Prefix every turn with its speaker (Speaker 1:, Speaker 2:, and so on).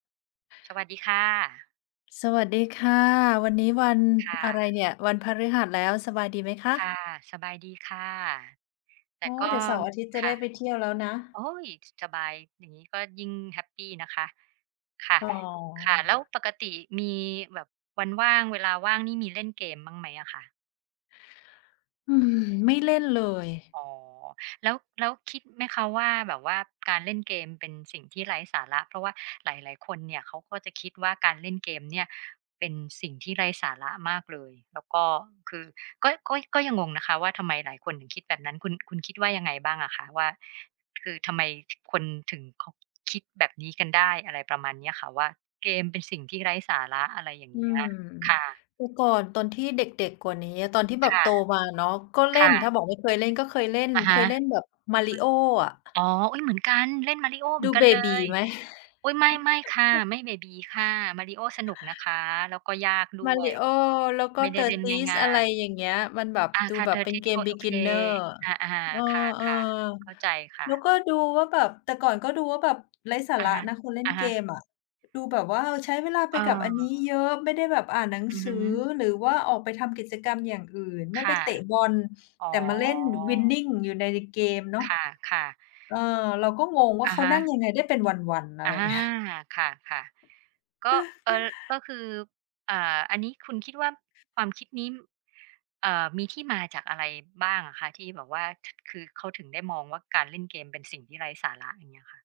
Speaker 1: สวัสดีค่ะ
Speaker 2: สวัสดีค่ะ วันนี้วัน
Speaker 1: ค่
Speaker 2: อะไร
Speaker 1: ะ
Speaker 2: เนี่ย? วันพฤหัสแล้ว สบายดีไหมค
Speaker 1: ค่
Speaker 2: ะ?
Speaker 1: ะ สบายดีค่ะ แ
Speaker 2: โ
Speaker 1: ต
Speaker 2: อ
Speaker 1: ่
Speaker 2: ้
Speaker 1: ก
Speaker 2: เด
Speaker 1: ็
Speaker 2: ี๋ยวเสาร์อาทิตย์จะ
Speaker 1: ค
Speaker 2: ได้
Speaker 1: ่ะ
Speaker 2: ไปเที่ยวแล้วนะ
Speaker 1: โอ๊ย ส สบาย อย่างงี้ก็ยิ่งแฮปปีนะคะ ค่ะ
Speaker 2: อ๋อ
Speaker 1: ค่ะ แล้วปกติมีแบบวันว่าง เวลาว่างนี่มีเล่นเกมบ้างไหมอะคะ?
Speaker 2: อืม ไม่เล่นเลย
Speaker 1: อ๋อ แล้ว แล้วคิดไหมคะว่าแบบว่า การเล่นเกมเป็นสิ่งที่ไร้สาระ? เพราะว่าหลาย ๆ คนเนี่ย เขาก็จะคิดว่าการเล่นเกมเนี่ย เป็นสิ่งที่ไร้สาระมากเลย แล้วก็คือ ก็ ก็ ก็ยังงงนะคะว่า ทำไมหลายคนถึงคิดแบบนั้น คุณ คุณคิดว่ายังไงบ้างอะคะ? ว่าคือทำไม ถ คนถึงเขา คิดแบบนี้กันได้ อะไรประมาณเนี้ยค่ะ ว่าเกมเป็นสิ่งที่ไร้สาระ อะไรอย่าง
Speaker 2: อื
Speaker 1: เงี้ย
Speaker 2: ม
Speaker 1: ค่ะ
Speaker 2: แต่ก่อนตอนที่เด็ก ๆ กว่านี้อะ ตอนที่แบ
Speaker 1: ค
Speaker 2: บ
Speaker 1: ่ะ
Speaker 2: โตมาเนาะ ก็เล
Speaker 1: ค
Speaker 2: ่น
Speaker 1: ่ะ
Speaker 2: ถ้าบอกไม่เคยเล่น ก็เคยเล่น
Speaker 1: อะ
Speaker 2: เ
Speaker 1: ฮ
Speaker 2: ค
Speaker 1: ะ
Speaker 2: ยเล่นแบบ Mario อะ
Speaker 1: อ๋อ อุ้ย เหมือนกัน เล่น Mario เห
Speaker 2: ด
Speaker 1: มื
Speaker 2: ู
Speaker 1: อนกั
Speaker 2: เบ
Speaker 1: นเล
Speaker 2: บี
Speaker 1: ย
Speaker 2: ไหม?
Speaker 1: อุ๊ย ไม่ ไม่ค่ะ ไม่เบบีค่ะ Mario สนุกนะคะ แล้วก็ยากด้วย
Speaker 2: Mario แล้วก
Speaker 1: ไ
Speaker 2: ็
Speaker 1: ม่ได้เล่น
Speaker 2: Tetris
Speaker 1: ง
Speaker 2: อ
Speaker 1: ่
Speaker 2: ะ
Speaker 1: า
Speaker 2: ไร
Speaker 1: ย
Speaker 2: อย่างเงี้ย มันแบบ
Speaker 1: ๆ อ่า
Speaker 2: ดู
Speaker 1: ค่ะ
Speaker 2: แบบเป็นเ
Speaker 1: Tetris
Speaker 2: ก
Speaker 1: โ
Speaker 2: ม
Speaker 1: อ โอเค
Speaker 2: Beginner
Speaker 1: อา
Speaker 2: เออ
Speaker 1: ๆ ค่ะ ๆ เข้าใจค
Speaker 2: ๆ
Speaker 1: ่
Speaker 2: แล
Speaker 1: ะ
Speaker 2: ้วก็ดูว่าแบบ แต่ก่อนก็ดูว่าแบบ ไร้สา
Speaker 1: อ
Speaker 2: ร
Speaker 1: ะ
Speaker 2: ะนะคนเล่นเ
Speaker 1: ฮ
Speaker 2: ก
Speaker 1: ะ ๆ
Speaker 2: มอะ ดูแบบว่าใช้เวลาไ
Speaker 1: เ
Speaker 2: ป
Speaker 1: อ
Speaker 2: กับอั
Speaker 1: อ
Speaker 2: นนี้เยอะ ไม่ได้แบบอ่านหนัง
Speaker 1: อือ
Speaker 2: ส
Speaker 1: ฮ
Speaker 2: ือ
Speaker 1: ึ
Speaker 2: หรือว่าออกไปทำกิจกรรมอย่างอื่น ไม่
Speaker 1: ค
Speaker 2: ไป
Speaker 1: ่ะ
Speaker 2: เตะบอล
Speaker 1: อ๋
Speaker 2: แ
Speaker 1: อ
Speaker 2: ต่มาเล่น Winning อยู่ใน ในเกมเนาะ
Speaker 1: ค่ะ ๆ
Speaker 2: เอ่อ เราก็งงว่า
Speaker 1: อ
Speaker 2: เ
Speaker 1: ะ
Speaker 2: ขา
Speaker 1: ฮ
Speaker 2: นั่
Speaker 1: ะ
Speaker 2: งยังไงได้เป็นวัน ๆ อะไ
Speaker 1: อ
Speaker 2: ร
Speaker 1: า
Speaker 2: อย่าง เงี้ย
Speaker 1: ค่ะ ๆ ก็ เอ่อ ก็คือ อ่า อันนี้คุณคิดว่าความคิดนี้ เอ่อ มีที่มาจากอะไรบ้างอะคะ ที่แบบว่า ถ คือเขาถึงได้มองว่าการเล่นเกมเป็นสิ่งที่ไร้สาระ อย่างเงี้ยค่ะ?